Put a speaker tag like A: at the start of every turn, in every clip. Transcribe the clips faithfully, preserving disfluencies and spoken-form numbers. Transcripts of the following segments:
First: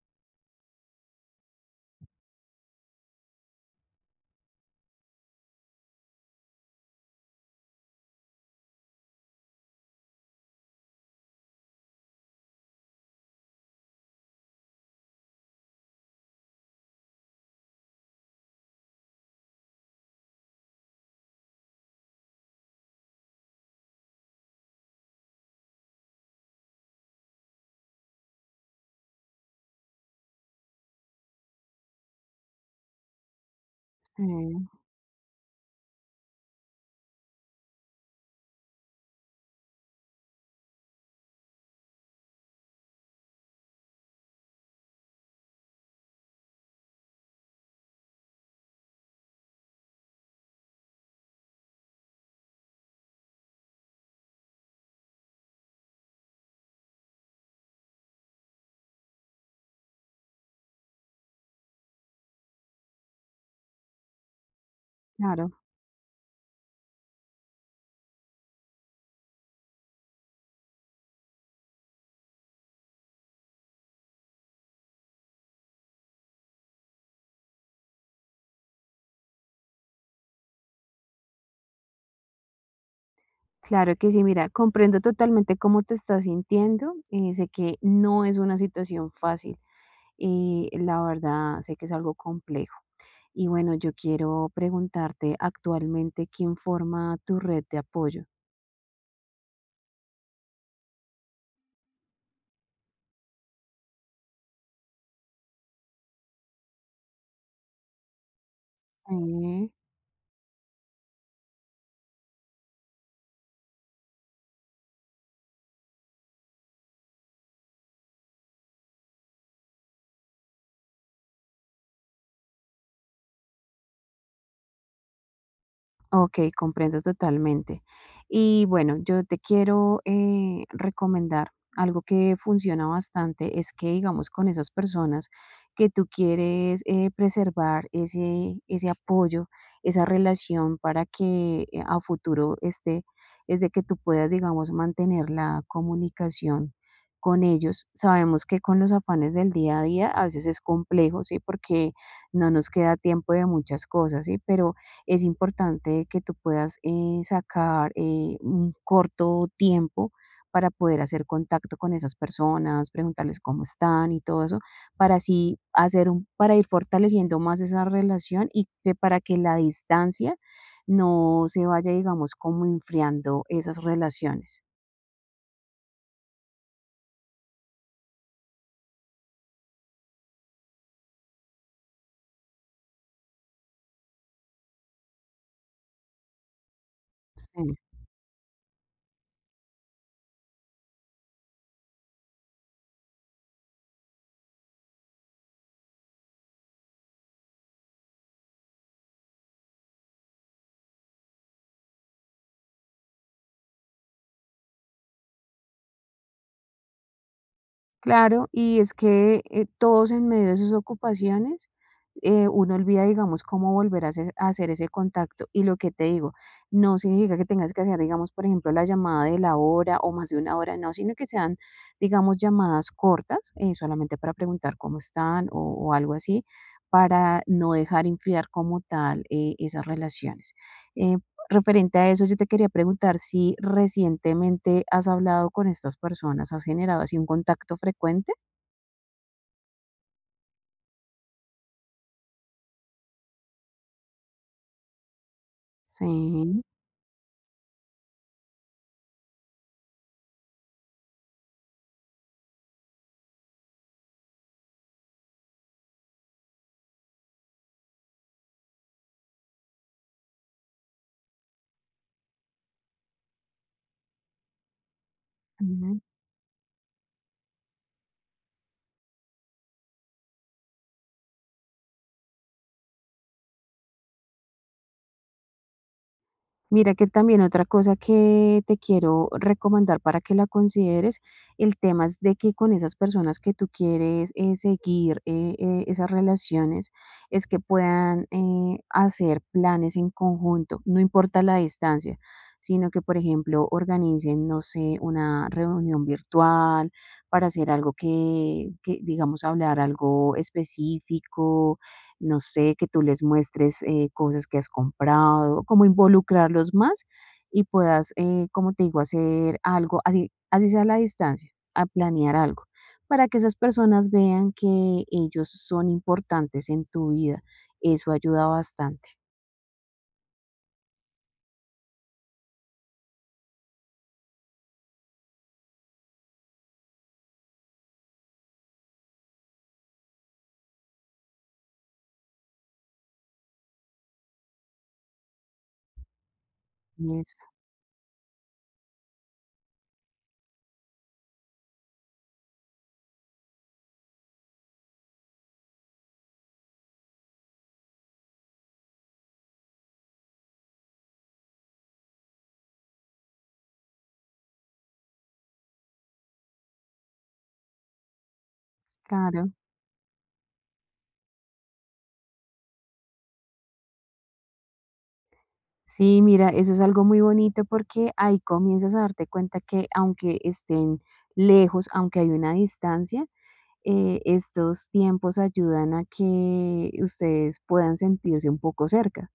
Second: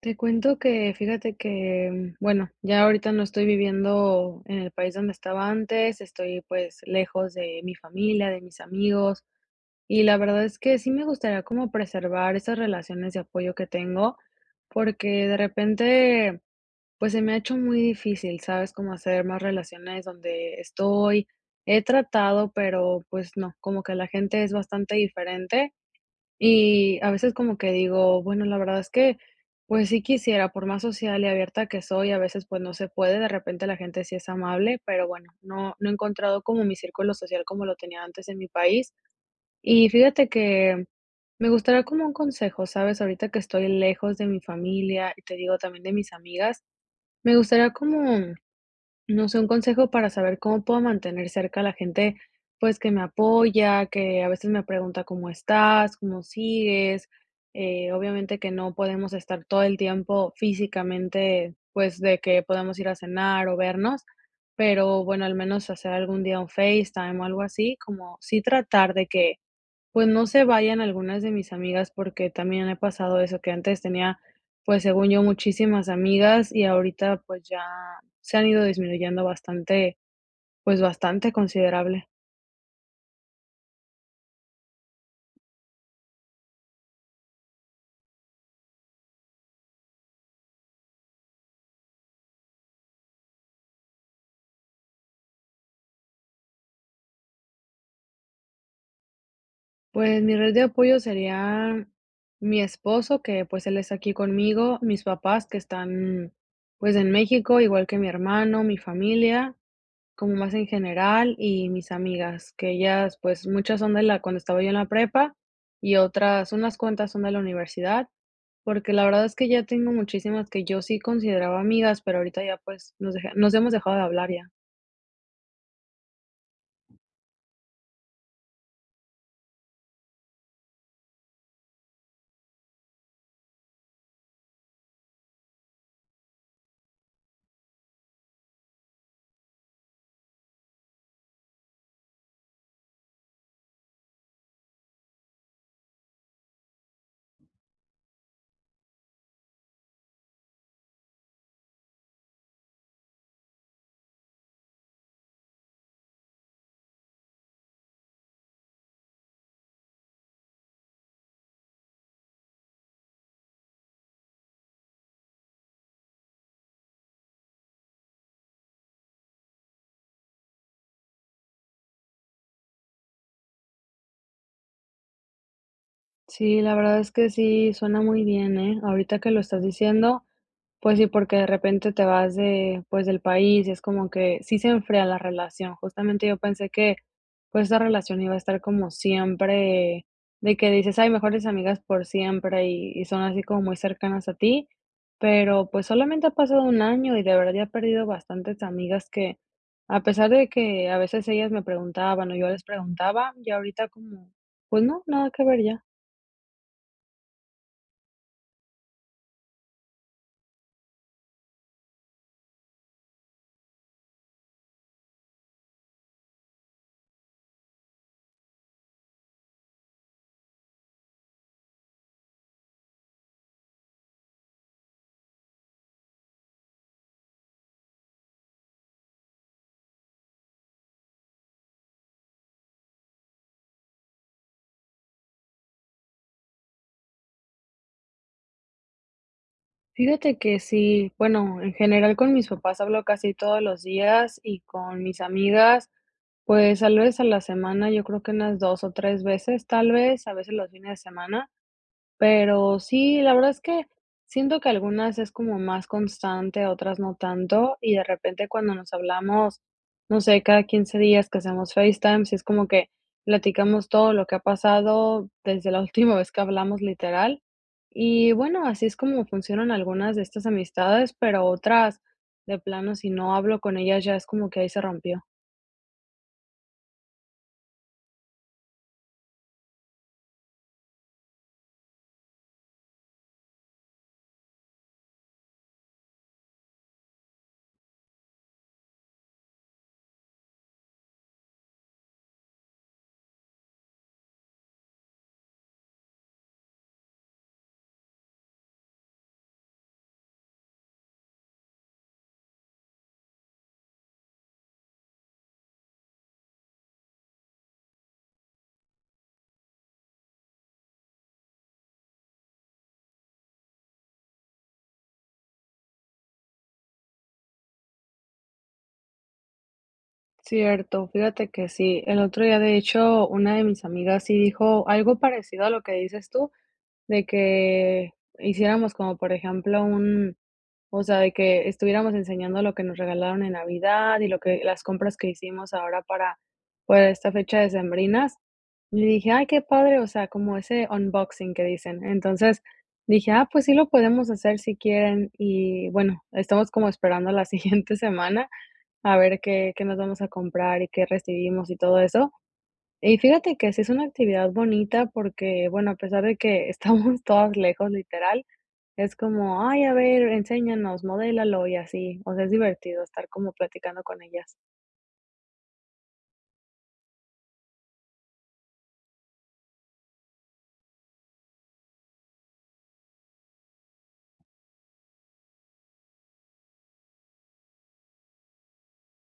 A: Te cuento que, fíjate que, bueno, ya ahorita no estoy viviendo en el país donde estaba antes, estoy pues lejos de mi familia, de mis amigos, y la verdad es que sí me gustaría como preservar esas relaciones de apoyo que tengo, porque de repente pues se me ha hecho muy difícil, ¿sabes? Como hacer más relaciones donde estoy. He tratado, pero pues no, como que la gente es bastante diferente. Y a veces como que digo, bueno, la verdad es que, pues sí quisiera, por más social y abierta que soy, a veces pues no se puede, de repente la gente sí
B: Sí,
A: es amable, pero bueno, no, no he encontrado como mi círculo social como lo tenía antes en mi país. Y fíjate que me gustaría como un consejo, ¿sabes? Ahorita que estoy lejos de mi familia y te digo también de mis amigas, me gustaría como no sé, un consejo para saber cómo puedo mantener cerca a la gente, pues, que me apoya, que a veces me pregunta cómo estás, cómo sigues. Eh, obviamente que no podemos estar todo el tiempo físicamente, pues, de que podemos ir a cenar o vernos, pero bueno, al
B: claro,
A: menos hacer algún día un FaceTime o algo así, como sí tratar de que pues, no se vayan algunas de mis amigas, porque también he pasado eso, que antes tenía, pues, según yo, muchísimas amigas y ahorita, pues, ya se han ido disminuyendo bastante, pues, bastante considerable.
B: claro que sí. Mira, comprendo totalmente cómo te estás sintiendo. Eh, sé que no es una situación fácil y la verdad sé que es algo complejo. Y bueno, yo quiero preguntarte actualmente quién forma tu red de apoyo.
A: Pues, mi red de apoyo sería mi esposo, que, pues, él está aquí conmigo, mis papás que están, pues, en México, igual que mi hermano, mi familia
B: Sí.
A: Como más en general, y mis amigas, que ellas, pues, muchas son de la cuando estaba yo en la prepa, y otras, unas cuantas son de la universidad, porque la verdad es que ya tengo muchísimas que yo sí consideraba amigas, pero ahorita ya, pues, nos deja nos hemos dejado de hablar ya.
B: Ok, comprendo totalmente. Y bueno, yo te quiero eh, recomendar algo que funciona bastante, es que digamos con esas personas que tú quieres eh, preservar ese, ese apoyo, esa relación para que eh, a futuro esté, es de que tú puedas, digamos, mantener la comunicación con ellos. Sabemos que con los afanes del día a día a veces es complejo, ¿sí? Porque no nos queda tiempo de muchas cosas, ¿sí? Pero es importante que tú puedas eh, sacar eh, un corto tiempo para poder hacer contacto con esas personas, preguntarles cómo están y todo eso, para así hacer un, para ir fortaleciendo más esa relación y que para que la distancia no se vaya, digamos, como enfriando esas relaciones.
A: Sí, la verdad es que sí, suena muy bien, ¿eh? Ahorita que lo estás diciendo, Pues sí, porque de repente te vas de, pues, del país, y es como que sí se enfría la relación. Justamente yo pensé que, pues,
B: Sí.
A: esa relación iba a estar como siempre, de que dices, ay, mejores amigas por siempre y, y son así como muy cercanas a ti, pero pues solamente ha pasado un año y de verdad ya he perdido bastantes amigas que, a pesar de que a veces ellas me preguntaban o yo les preguntaba, ya ahorita como, pues no, nada que ver ya.
B: Claro, y es que eh, todos en medio de sus ocupaciones, eh, uno olvida, digamos, cómo volver a hacer, a hacer ese contacto. Y lo que te digo, no significa que tengas que hacer, digamos, por ejemplo, la llamada de la hora o más de una hora, no, sino que sean, digamos, llamadas cortas, eh, solamente para preguntar cómo están o, o algo así, para no dejar enfriar como tal eh, esas relaciones. Eh, Referente a eso, yo te quería preguntar si recientemente has hablado con estas personas, ¿has generado así un contacto frecuente?
A: Fíjate que sí, bueno, en general con mis papás hablo casi todos los días y con mis amigas,
B: Sí.
A: pues tal vez a la semana, yo creo que unas dos o tres veces, tal vez, a veces los fines de semana. Pero sí, la verdad es que siento que algunas es como más constante, otras no tanto, y de repente cuando nos hablamos, no sé, cada quince días que hacemos FaceTime, sí es como que platicamos todo lo que ha pasado desde la última vez que hablamos, literal. Y bueno, así es como funcionan algunas de estas amistades, pero otras, de plano, si no hablo con ellas, ya es como que ahí se rompió.
B: Mira que también otra cosa que te quiero recomendar para que la consideres, el tema es de que con esas personas que tú quieres eh, seguir eh, eh, esas relaciones, es que puedan eh, hacer planes en conjunto, no importa la distancia, sino que, por ejemplo, organicen, no sé, una reunión virtual para hacer algo que, que digamos, hablar algo específico, no sé, que tú les muestres eh, cosas que has comprado, como involucrarlos más y puedas, eh, como te digo, hacer algo, así, así sea a la distancia, a planear algo, para que esas personas vean que ellos son importantes en tu vida. Eso ayuda bastante.
A: Cierto, fíjate que sí. El otro día, de hecho, una de mis amigas sí dijo algo parecido a lo que dices tú. De que hiciéramos como, por ejemplo, un o sea, de que estuviéramos enseñando lo que nos regalaron en Navidad y lo que las compras que hicimos ahora para para esta
B: Eso,
A: fecha decembrinas. Y dije: "Ay, qué padre", o sea, como ese unboxing que dicen. Entonces, dije: "Ah, pues sí lo podemos hacer si quieren". Y bueno, estamos como esperando la siguiente semana a ver qué qué nos vamos a comprar y qué recibimos y todo eso. Y fíjate que sí es una actividad bonita porque, bueno, a pesar de que estamos todas lejos, literal, es
B: claro.
A: como, ay, a ver, enséñanos, modélalo y así. O sea, es divertido estar como platicando con ellas.
B: Sí, mira, eso es algo muy bonito porque ahí comienzas a darte cuenta que aunque estén lejos, aunque hay una distancia, eh, estos tiempos ayudan a que ustedes puedan sentirse un poco cerca.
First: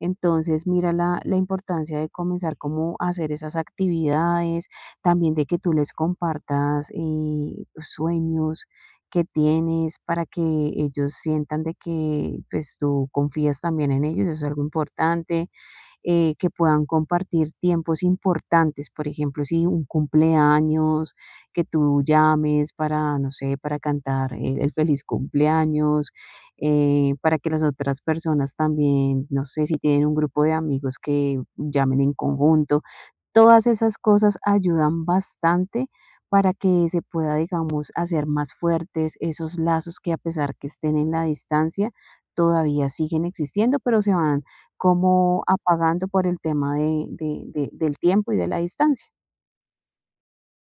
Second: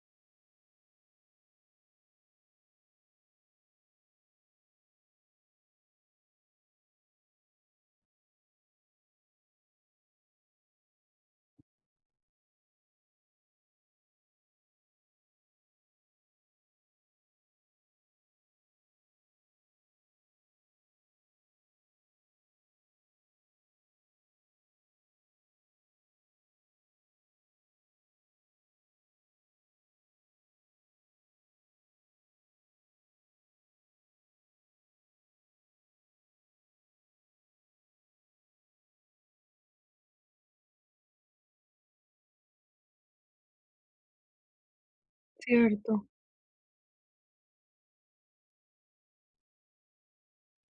B: Entonces, mira la, la importancia de comenzar como a hacer esas actividades, también de que tú les compartas eh, sueños que tienes para que ellos sientan de que pues tú confías también en ellos, eso es algo importante, eh, que puedan compartir tiempos importantes, por ejemplo, si un cumpleaños, que tú llames para, no sé, para cantar el, el feliz cumpleaños, eh, para que las otras personas también, no sé, si tienen un grupo de amigos que llamen en conjunto. Todas esas cosas ayudan bastante para que se pueda, digamos, hacer más fuertes esos lazos que a pesar que estén en la distancia, todavía siguen existiendo, pero se van como
A: Cierto.
B: apagando por el tema de, de- de- del tiempo y de la distancia.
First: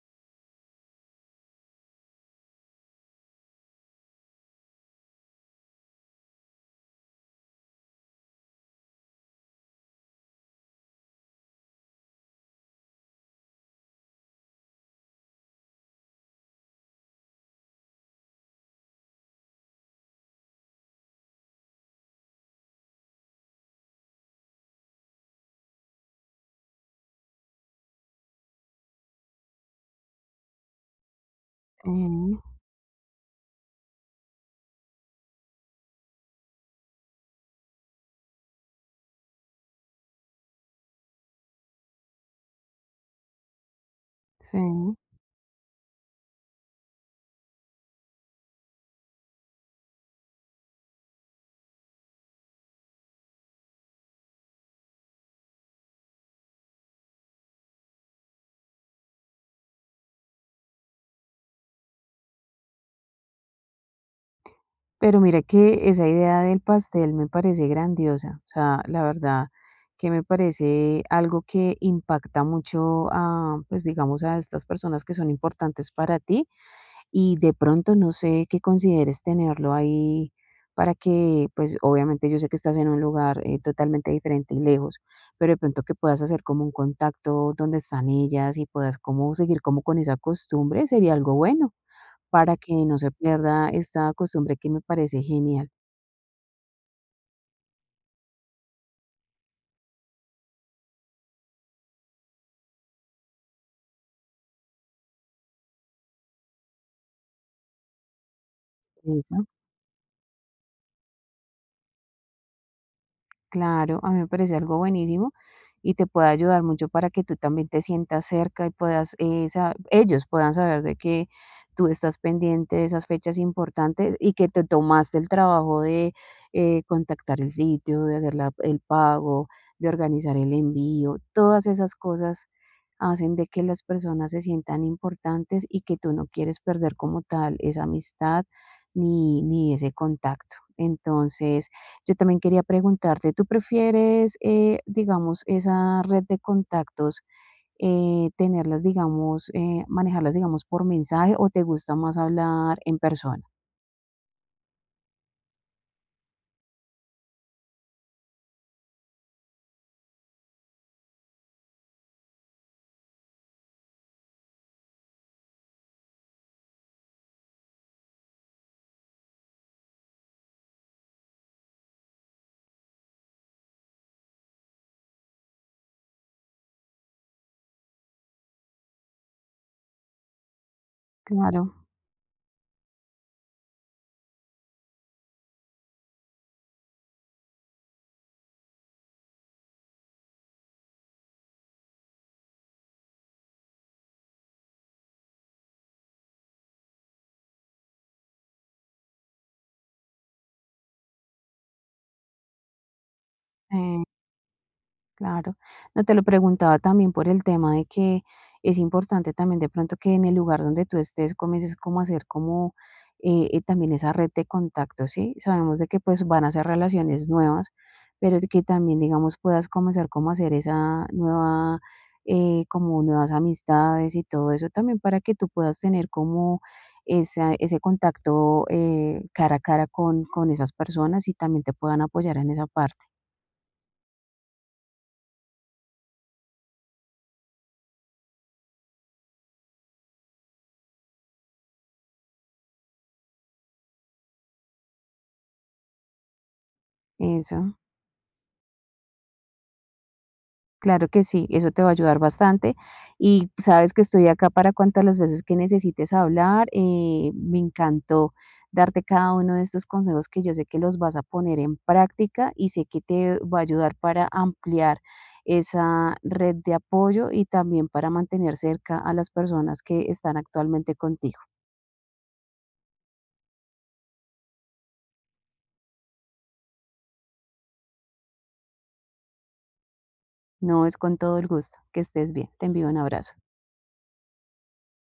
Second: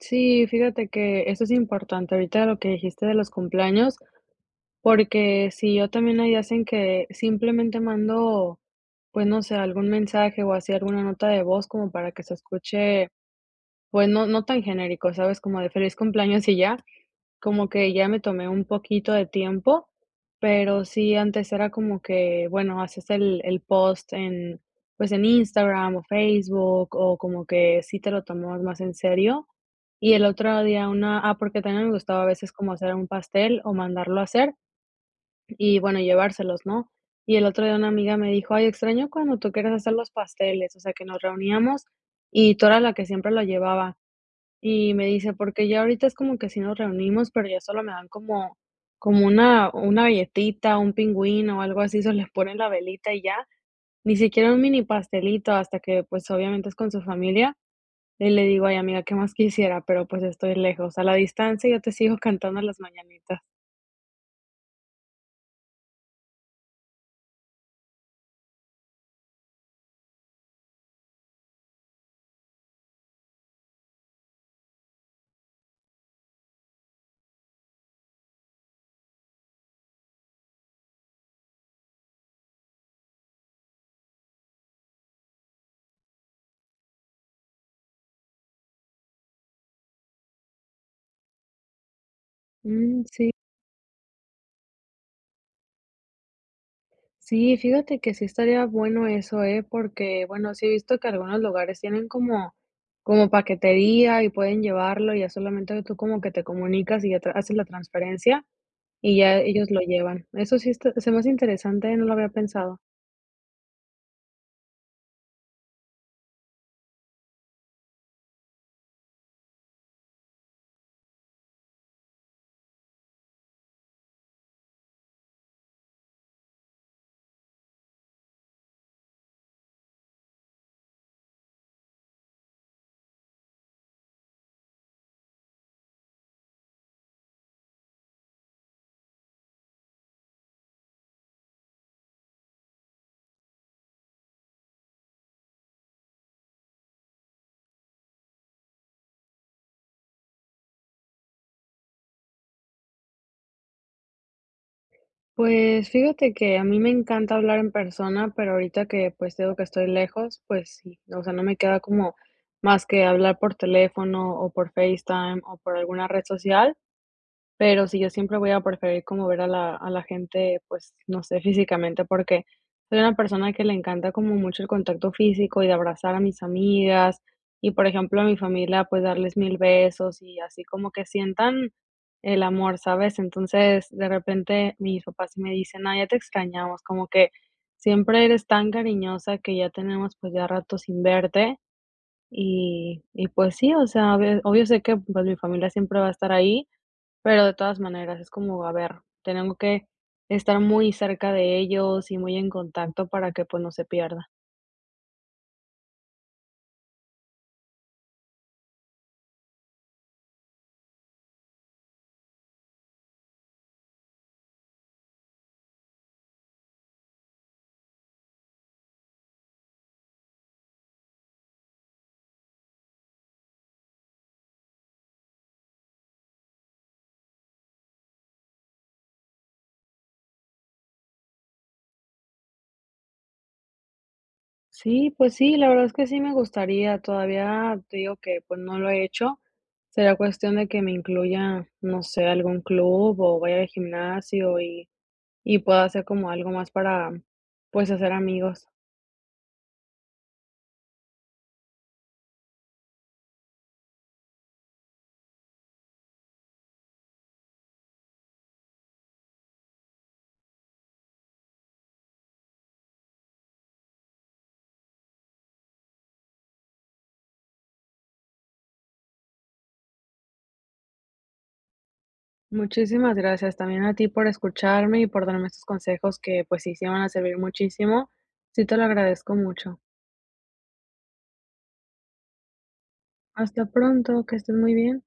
A: Sí, fíjate que eso es importante ahorita lo que dijiste de los cumpleaños, porque si yo también hay hacen que simplemente mando, pues no sé, algún mensaje o así alguna nota de voz como para que se escuche, pues no, no tan genérico, ¿sabes? Como de feliz cumpleaños y ya, Como que ya me tomé un poquito de tiempo, pero sí, antes era como que, bueno, haces el el post en, pues, en Instagram o Facebook, o como que sí te lo tomabas más en serio. Y el otro día una ah, porque también me gustaba a
B: Mm,
A: veces como hacer un pastel o mandarlo a hacer y, bueno, llevárselos, ¿no? Y el otro día una amiga me dijo: "Ay, extraño cuando tú querías hacer los pasteles, o sea, que nos reuníamos y tú eras la que siempre lo llevaba". Y
B: sí.
A: me dice, porque ya ahorita es como que sí nos reunimos, pero ya solo me dan como, como una, una galletita, un pingüino o algo así, se les pone la velita y ya, ni siquiera un mini pastelito, hasta que pues obviamente es con su familia. Y le digo, ay amiga, ¿qué más quisiera? Pero pues estoy lejos, a la distancia yo te sigo cantando las mañanitas.
B: Pero mira que esa idea del pastel me parece grandiosa. O sea, la verdad que me parece algo que impacta mucho a, pues digamos, a estas personas que son importantes para ti. Y de pronto no sé qué consideres tenerlo ahí para que, pues obviamente yo sé que estás en un lugar eh, totalmente diferente y lejos, pero de pronto que puedas hacer como un contacto donde están ellas y puedas como seguir como con esa costumbre sería algo bueno para que no
A: Mm,
B: se
A: sí.
B: pierda esta costumbre que me parece genial.
A: Sí, fíjate que sí estaría bueno eso, ¿eh? Porque, bueno, sí he visto que algunos lugares tienen como, como paquetería y pueden llevarlo, y ya solamente tú como que te comunicas y ya tra- haces la transferencia y ya
B: Eso.
A: ellos lo llevan. Eso sí está- se me hace interesante, no lo había pensado.
B: Claro, a mí me parece algo buenísimo y te puede ayudar mucho para que tú también te sientas cerca y puedas, eh, sa- ellos puedan saber de que tú estás pendiente de esas fechas importantes y que te tomaste el trabajo de eh, contactar el sitio, de hacer la- el pago, de organizar el envío. Todas esas cosas hacen de que las personas se sientan importantes y que tú no quieres perder como tal esa amistad ni, ni ese contacto. Entonces, yo también quería preguntarte, ¿tú prefieres, eh, digamos, esa red de contactos, eh, tenerlas, digamos, eh, manejarlas, digamos, por mensaje o te gusta más hablar en persona?
A: Pues fíjate que a mí me encanta hablar en persona, pero ahorita que pues digo que estoy lejos, pues sí, o sea, no me queda como más que hablar por teléfono o por FaceTime o por alguna red social. Pero sí, yo siempre voy a preferir como ver a la a la gente, pues, no sé, físicamente, porque soy una persona que le encanta como mucho el contacto físico y de abrazar a mis amigas y, por ejemplo, a mi familia, pues, darles mil besos y así como que
B: Claro,
A: sientan el amor, ¿sabes? Entonces, de repente, mis papás sí me dicen: "Ay, ya te extrañamos", como que siempre eres tan cariñosa que ya tenemos, pues, ya rato sin verte y y, pues sí, o sea, obvio obvio sé que, pues, mi familia siempre va a estar ahí, pero de todas maneras, es como, a ver, tengo que estar muy cerca de ellos y muy en contacto para que, pues, no se
B: eh.
A: pierda.
B: Claro. No, te lo preguntaba también por el tema de que es importante también de pronto que en el lugar donde tú estés comiences como a hacer como eh, eh, también esa red de contactos, ¿sí? Sabemos de que pues van a ser relaciones nuevas, pero de que también digamos puedas comenzar como a hacer esa nueva, eh, como nuevas amistades y todo eso también para que tú puedas tener como esa- ese contacto eh, cara a cara con, con esas personas y también te puedan apoyar en esa parte.
A: Sí, pues sí, la verdad es que sí me gustaría, todavía te digo que, pues, no lo he hecho. Será cuestión de que me incluya, no sé, algún club o vaya al gimnasio y y pueda hacer como algo más para,
B: Eso.
A: pues, hacer amigos.
B: Claro que sí, eso te va a ayudar bastante. Y sabes que estoy acá para cuantas las veces que necesites hablar. Eh, me encantó darte cada uno de estos consejos que yo sé que los vas a poner en práctica y sé que te va a ayudar para ampliar esa red de apoyo y también para mantener cerca a las personas que están actualmente contigo.
A: Muchísimas gracias también a ti por escucharme y por darme estos consejos que, pues sí, sí me van a servir muchísimo. Sí, te lo agradezco mucho.
B: No es con todo el gusto. Que estés bien. Te envío un abrazo.
A: Hasta pronto, que estés muy bien.